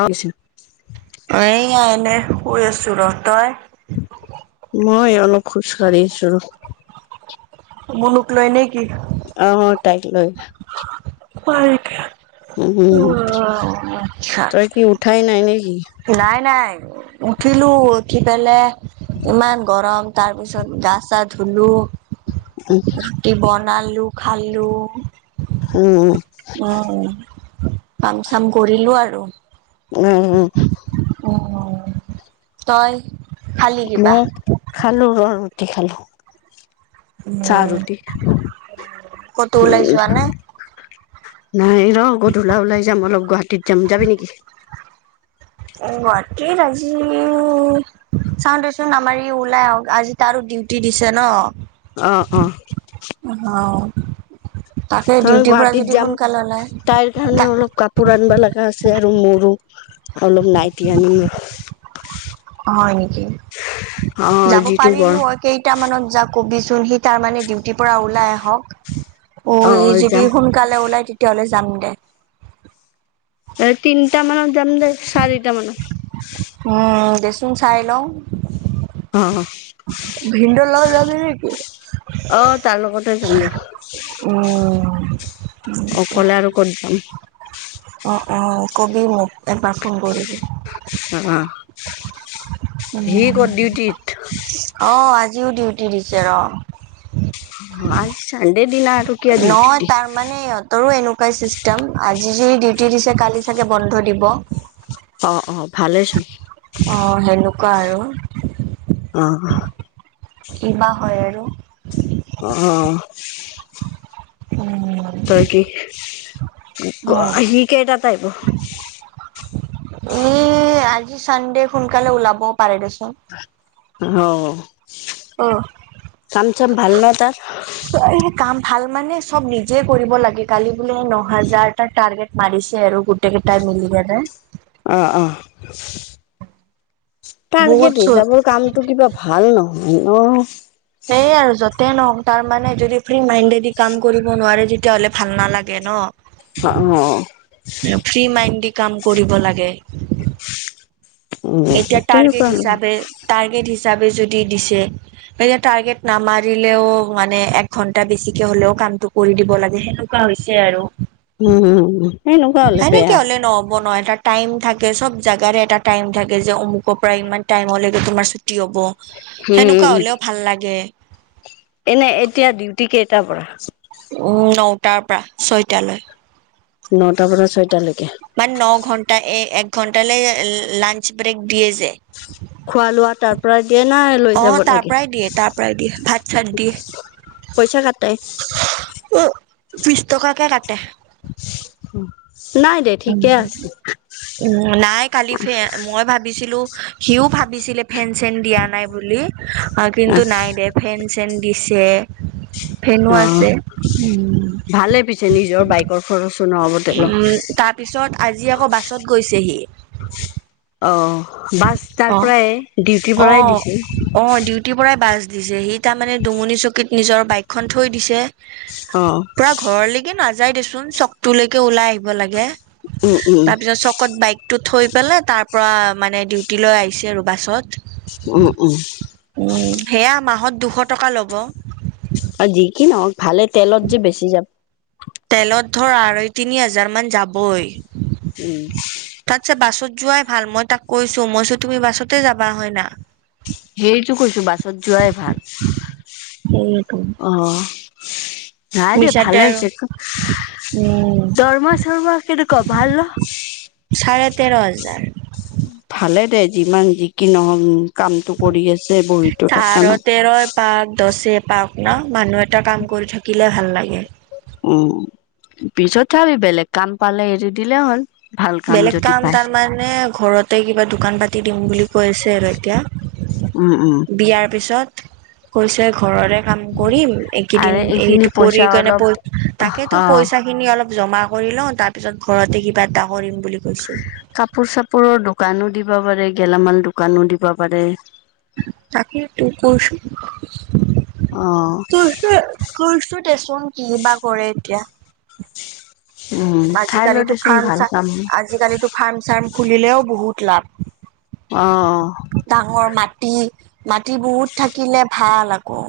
অছ অ এইয়া এনে শুই আছো ৰ। তই? মই অলপ খোজকাঢ়ি আছো। মনুক লয় নে কি? অ তাইক‌ লৈ। পাৰ্ক অ উম আটছা। তই কি উঠাই নাই নেকি নাই, নাই। উঠিলো, উঠি পেলাই ইমান গৰম। তাৰ পিছত গা-চা ধুলো। ৰুটি বনালোঁ, খালোঁ। উম। কাম চাম কৰিলো আৰু। উম, উম। তই? খালি ম কিবা খালো ৰ, ৰুটি খালো। চাহ, উম ৰুটি উ। ক'তো ওলাই যোৱা নাই নাই ৰ গধূলা ওলাই যাম অলপ। গুৱাহাটীত যাম যাবি নেকি‌‌? উ ভণ্টিৰ আজি চাওঁ দেচোন আমাৰ ই ওলাই আহক। আজি তাৰো ডিউটি দিছে ন। অহ, অ। [unintelligible] তই ডিউটিৰ পৰা গুৱাহাটীত যদি যাম সোনকালে ওলাই তাইৰ কাৰণে তা অলপ কাপোৰ আনিবা লাগে আছে আৰু মোৰো অলপ নাইতি আনিম হয় নেকি অ যাব যিটো পাৰিলো গৰম হয় কেইটা মানত যাম কবিচোন সি তাৰ মানে ডিউটিৰ পৰা ওলাই আহক অ এই যদি সোনকালে ওলাই তেতিয়াহলে যাম দে। তিনিটা মানত যাম দে, চাৰিটা মানত। উম, দেচোন চাই লওঁ। অ ভিন্দৰ লগত যাবি নেকি? থিক আছে যাম ৰখ। উ [unintelligible] অকলে আৰু ক'ত যাম? অ-অ ক'বি মোক একবাৰ ফোন কৰিবি। অ উ সি ক'ত ডিউটিত অ আজিও ডিউটি দিছে ৰ। আজি ছানদে দিনাৰ নহয় তাৰমানে তৰো এনেকুৱাই ছিষ্টেম। আজি যদি ডিউটি দিছে, কালি চাগে বন্ধ দিব। অ-অ ভালেই চোন। অ সেনেকোৱা আৰু। [unintelligible] কি বা হয় আৰু। অহ। উম, তই কি, অ', সি কেইটাত আহিব? ই আজি চানডে, সোনকালে ওলাবও পাৰে দেচোন। অ অ', কাম চাম ভাল নাহ তাৰ এই কাম ভাল মানে চব নিজে কৰিব লাগে কালি বোলে ন হাজাৰটা টাৰ্গেট মাৰিছে আৰু গোটেই কেইটাই মিলি [unintelligible] আহ অ বহুত টাৰ্গেট চোন হিচাপৰ কামটো কিবা ভাল নহয় ন সেইয়ে আৰু য'ত নহক তাৰ মানে যদি ফ্ৰী মাইণ্ডেড কাম কৰিব নোৱাৰে তেতিয়াহলে ভাল নালাগে ন অ অ ফ্ৰী মাইণ্ড কাম কৰিব লাগে উম এতিয়া তেনেকুৱা টাৰ্গেট আৰু হিচাপে টাৰ্গেট হিচ হিচাপে যদি দিছে এয়া টাৰ্গেট নামাৰিলেও মানে একঘন্টা বেছিকে হ'লেও কামটো কৰি দিব লাগে সেনেকোৱা হৈছে আৰু উম উম এনেকুৱা হ'লে হয় নেকে বেয়া হলে নহ'ব নয় তাত টাইম থাকে সব জোগাৰে এটা টাইম থাকে যে অমুকৰ পৰা ইমান টাইম লকে তোমাৰ হব সেনেকুৱা উম হলেও ভাল লাগে এনে এতিয়া ডিউটি কেইটাৰ পৰা নটাৰ পৰা ছয়টালৈ নটাৰ পৰা ছয়টালৈকে মানে ন ঘন্টা এ এক ঘণ্টাালৈ লাঞ্চ ব্ৰেক দিয়ে যায় খোৱা লোৱা তাৰ পৰা দিয়ে নাই লৈ অ যাব তাৰ লাগে পৰাই দিয়ে তাৰ পৰাই দিয়ে ভাত চাত দিয়ে পইচা কটাই অ বিশছ টকাকে কাটে উম দেই ঠিকে আছে উম নাই কালি ফে মই ভাবিছিলো সিও ভাবিছিলে ফেন চেন দিয়া নাই বুলি কিন্তু নাই দে ফেন চেন দিছে ফেনো অ আছে ভালে পিছে নিজৰ বাইকৰ খৰচ [unintelligible] উম তাৰ পিছত আজি আকৌ বাছত গৈছেহি অহ বাছ তাৰ অ পৰাই ডিউটিৰ অ পৰাই দিছিল অ ডিউটিৰ পৰাই বাছ দিছে সি তাৰ মানে দুমনি চকীত নিজৰ বাইকখন থৈ দিছে অ পুৰা ঘৰলৈকে নাযায় দেচোন চকটোলৈকে ওলাই আহিব লাগে উম উম তাৰ পিছত চকত বাইকতো থৈ পেলাই তাৰ পৰা মানে ডিউটি লৈ আহিছে আৰু বাছত উম উম উম সেয়া মাহত দুশ টকা লব আৰু যি কি নহওঁক ভালে তেলত যে বেছি যাব তেলত ধৰ আঢ়ৈ তিনি হাজাৰ মান যাবই উম তাতছে বাছত যোৱাই ভাল মই তাক কৈছো মইছো তুমি বাছতে যাবা হয় না সেইটো কৈছো বাছত যোৱাই ভাল সেইটো। অ নাই দিয়া মিছাতে ভালে আৰু হৈছে উম দৰমহা চৰমহা কেনেুৱা ভাল না চাৰে তেৰ হাজাৰ ভালে দে যিমান যিকি নহওঁক কামটো কৰি আছে বহীতো থাকা চাৰে নাই তেৰই পাক দছে পাক নাই মানুহ এটা কাম কৰি থাকিলে ভাল লাগে উ পিছত চাবি বেলেগ কাম পালে এৰি দিলে হ'ল ভাল বেলেগ যদি কাম পায় তাৰ মানে ঘৰতে কিবা দোকান পাতি দিম বুলি কৈছে আৰু এতিয়া উম উম বিয়াৰ পিছত কৈছে ঘৰৰে কাম কৰিম এইেইদিন আৰু এই এইখিনি কৰি পইচা কেনে অলপ তাকেইতো অ পইচা খিনি অলপ জমা কৰি লও তাৰ পিছত ঘৰতে কিবা এটা কৰিম বুলি কৈছে। কাপোৰ চাপোৰৰ দোকানো দিব পাৰে গেলামাল দোকানো দিব পাৰে। তাকে তো কৈছো অ ত কৈইছো দেচোন কি বা কৰে এতিয়া উম চাই ল আজিকালিতো দেচোন ফাৰ্ম ভাল চ কাম আজিকালিতো ফাৰ্ম চাৰ্ম খুলিলেও বহুত লাভ অ অ ডাঙৰ মাটি বহুত থাকিলে ভাল আকৌ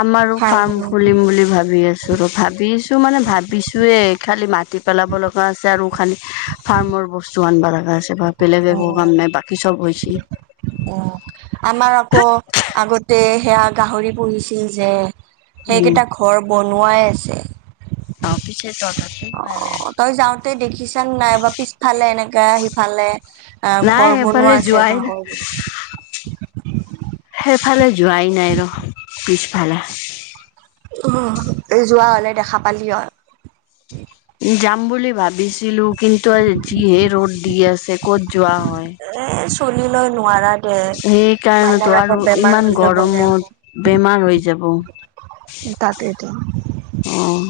আমাৰো ফাৰ্ম খুলিম বুলি ভাবি আছো ৰ ভাবিছো মানে ভাবিছোয়ে খালি মাটিত পেলাব লগা আছে আৰু খানি ফাৰ্মৰ বস্তু আনিব লগা আছে কেতিয়াবা বেলেগ একো উম কাম নাই বাকী চব হৈছে অ' তে সেয়া গাহৰি পুহিছিলো যে উম সেইকেইটা ঘৰ বনোৱা আছে অ পিছে চত আছে [unintelligible] অ তই যাওঁতে দেখিছান নাইব পিছফালে এনেকা সিফালে অ নাই ঘৰ বনোৱা সেইফালে আছে যোৱাই জেগা নাই হয় যদি সেইফালে যোৱাই নাই ৰ পিছফালে উ যোৱা হ'লে দেখা পালি হয় যাম বুলি ভাবিছিলো কিন্তু আ যিহে ৰ'দ দি আছে ক'ত যোৱা হয়। এ চলিলৈ নোৱাৰা দে মাইনাৰ সেইকাৰণেতো আকৌ আৰু বেমাৰ ইমান হৈ যাব নে গৰমত বেমাৰ হৈ যাব এ তাকেতো আহ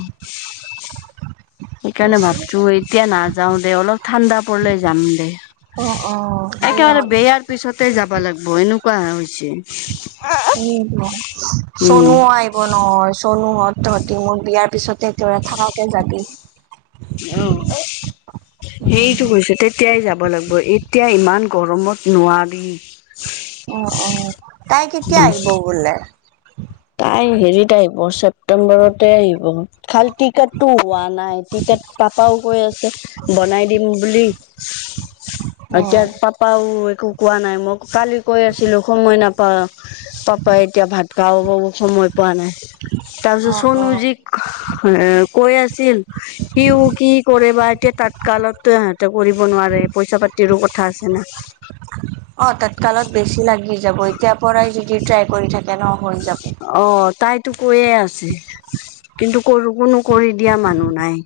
সেইকাৰণে ভাবছো অ' এতিয়া নাযাও দে অলপ ঠাণ্ডা পৰলে যাম দে অ' সেয়া একেবাৰে বেয়াৰ পিছতে যাব লাগিব এনেকুৱা হৈছে উ উম। চনু আহিব নহ চনুহত তহঁতি মোৰ বিয়াৰ পিছতে তেওঁ থাকাকে যাবি অ সেইটো কৈছো তেতিয়াই যাম যাব লাগিব এতিয়া ইমান গৰমত নোৱাৰি উ উম তাই কেতিয়া আহিব বোলে তাই হেৰিত আহিব ছেপটেম্বৰতে আহিব খাল টি কাট টো পোৱা নাই তেতিয়া পাপাও কৈ আছে বনাই দিম বুলি এতিয়া অ', পাপাও একো কোৱা নাই মই কালি কৈ আছিলো সময় নাপাওঁ পাপাই এতিয়া ভাত খাও পোৱা নাই তাৰপিছত সনু অ'। যিক কৈ আছিল সিও কি কৰে বা এতিয়া ততকালতো হেতে কৰিব নোৱাৰাৰে ৰে পইচা পাতিৰো কথা আছে না অ ততকালত বেছি লাগি যাব এতিয়া পৰাই যদি ট্ৰাই কৰি থাকে ন হৈ যাব। অ তাই টো কৈয়ে আছে কিন্তু কৰো কোনো কৰি দিয়া মানুহ নাই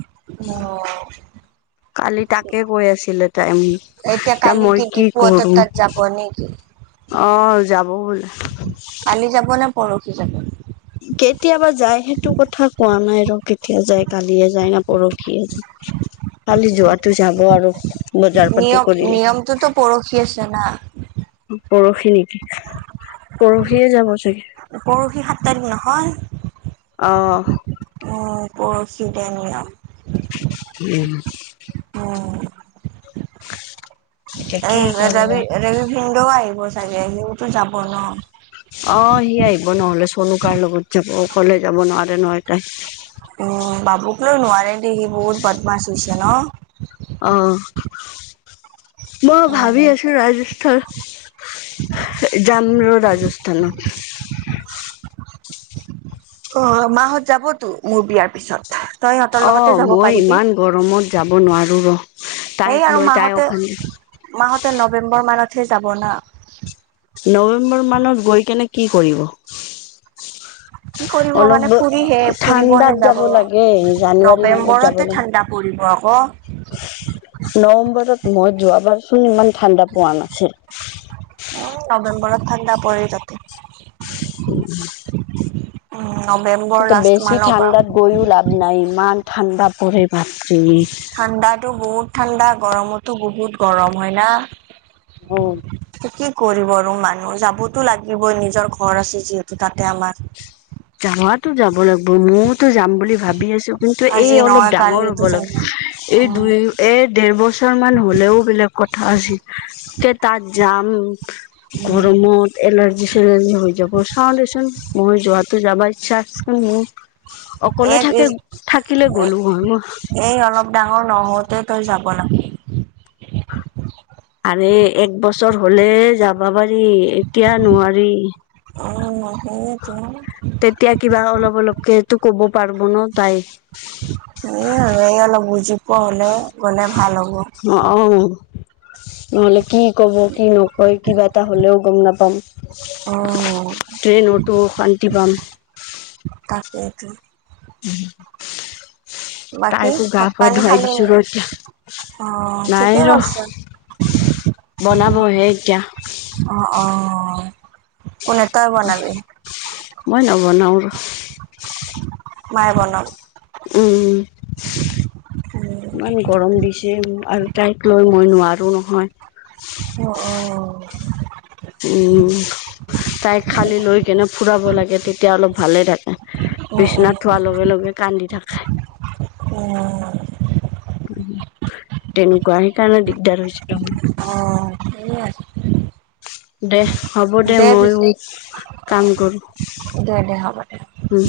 অ কালি তাকে কৈ আছিলে তাই মোক এতিয়া কালি মই কি ডিপুহঁতৰ কৰো তাত যাব নেকি? অ যাব বোলে কালি যাব নে পৰহি যাব কেতিয়াবা যায় সেইটো কথা কোৱা নাই ৰ কেতিয়া যায় কালিয়ে যায় না পৰহিয়ে যায় খালি যোৱাটো যাব আৰু বজাৰ পাতি নিয়ম কৰিলে নিয়মটোতো পৰখি আছে না পৰহি নেকি পৰহিয়ে যাব চাগে পৰহি সাত তাৰিখ নহয় অ অ পৰখিতে নিয়ম উম উ এতিয়া কি এই কৰিবা ৰবি ৰবি ভিনদেউ আহিব চাগে সিওতো যাব ন অ সি আহিব নহ'লে চনো কাৰ লগত যাব অকলে যাব নোৱাৰে নহয় তাই উম বাবুক লৈ নোৱাৰে দে সি বহুত বদমাছ হৈছে ন অ মই অ ভাবি আছো ৰাজস্থান যাম ৰ ৰাজস্থানত অহা মাহত যাবতো মোৰ বিয়াৰ পিছত তই সিহঁতৰ অ লগতে যাব মই পাৰিবি ইমান গৰমত যাব নোৱাৰো ৰ তাইক এইেই আৰু লৈ মা তাই হতে অশান্তি মা হতে নৱেম্বৰ মানতহে যাব না নৱেম্বৰ মানত গৈ কিনে কি কৰিব [unintelligible] কি কৰিব অলপ মানে ফুৰিহে ঠাণ্ডাত ফুৰিবহে যাব লাগে জানুৱাৰী মানত যাব নৱেম্বৰতে লাগে। ঠাণ্ডা পৰিব আকৌ নৱেম্বৰত মই যোৱাবাৰচোন ইমান ঠাণ্ডা পোৱা নাছিল নৱেম্বৰত ঠাণ্ডা পৰে তাতে উম অ তাতে বেছি ঠাণ্ডাত গৈও লাভ নাই ইমান ঠাণ্ডা পৰে বাপৰে। ঠাণ্ডাতো বহুত ঠাণ্ডা গৰমতো বহুত গৰম হয় না অ কি কৰিব আৰু মানুহ যাবতো লাগিবই নিজৰ ঘৰ আছে যিহেতু তাতে আমাৰ যোৱাতো যাব লাগিব ময়োতো যাম বুলি ভাবি আছো কিন্তু এই আজি অলপ নহয় ডাঙৰ কালিতো হ'লে যাব অ এই দুই এৰ ডেৰ বছৰ মান হলেও বেলেগ কথা আছিল তে তাত যাম উম গৰমত এলাৰ্জি চেলাৰজি হৈ যাব চাওঁ দেচোন মই যোৱ যাব ইচ্ছা আছে মোৰ অকলে এক থাকে ইজ থাকিলে গ'লো হয় মই এই অলপ ডাঙৰ নহওঁতে তই যাব লাগে এক বছৰ হলে যাবা পাৰি এতিয়া নোৱাৰি অ হয়ে তো তেতিয়া কিবা অলপ অলপ কে তো ক'ব। পাৰিব ন তাই? পাহৰি গ'লে ভাল অ হ'ব। অ নহ'লে কি ক'ব কি নকয় কিবা এটা হ'লেও গম নাপাম? উম, ট্ৰেইনতো শান্তি পাম। তাকেতি উম বাকী তাইকো গা ভাত পা পানী ধুৱাই খালি দিছো নি? ৰ এতিয়া। অ ঠিকেই কছে। বনাব সে এতিয়া। অ অ। কোনে তই বনাবি? মই নবনাওঁ আৰু। মাই বনাব। উম, ইমান গৰম বিষ। আৰু তাইক লৈ মই নোৱাৰো নহয়। অ', [unintelligible] উম তাইক খালি লৈ কেনিবা ফুৰাব লাগে তেতিয়া অলপ ভালে থাকে। অ', অ', বিশছ্বনাথ থোৱাৰ লগে লগে কান্দি থাকে। অ', তেনেকুৱা কাৰণে দিকদাৰ হয়। অ ঠিক আছে। দে হ'ব দে মইয়ো কাম কৰো দে দে হ'ব দে। উম।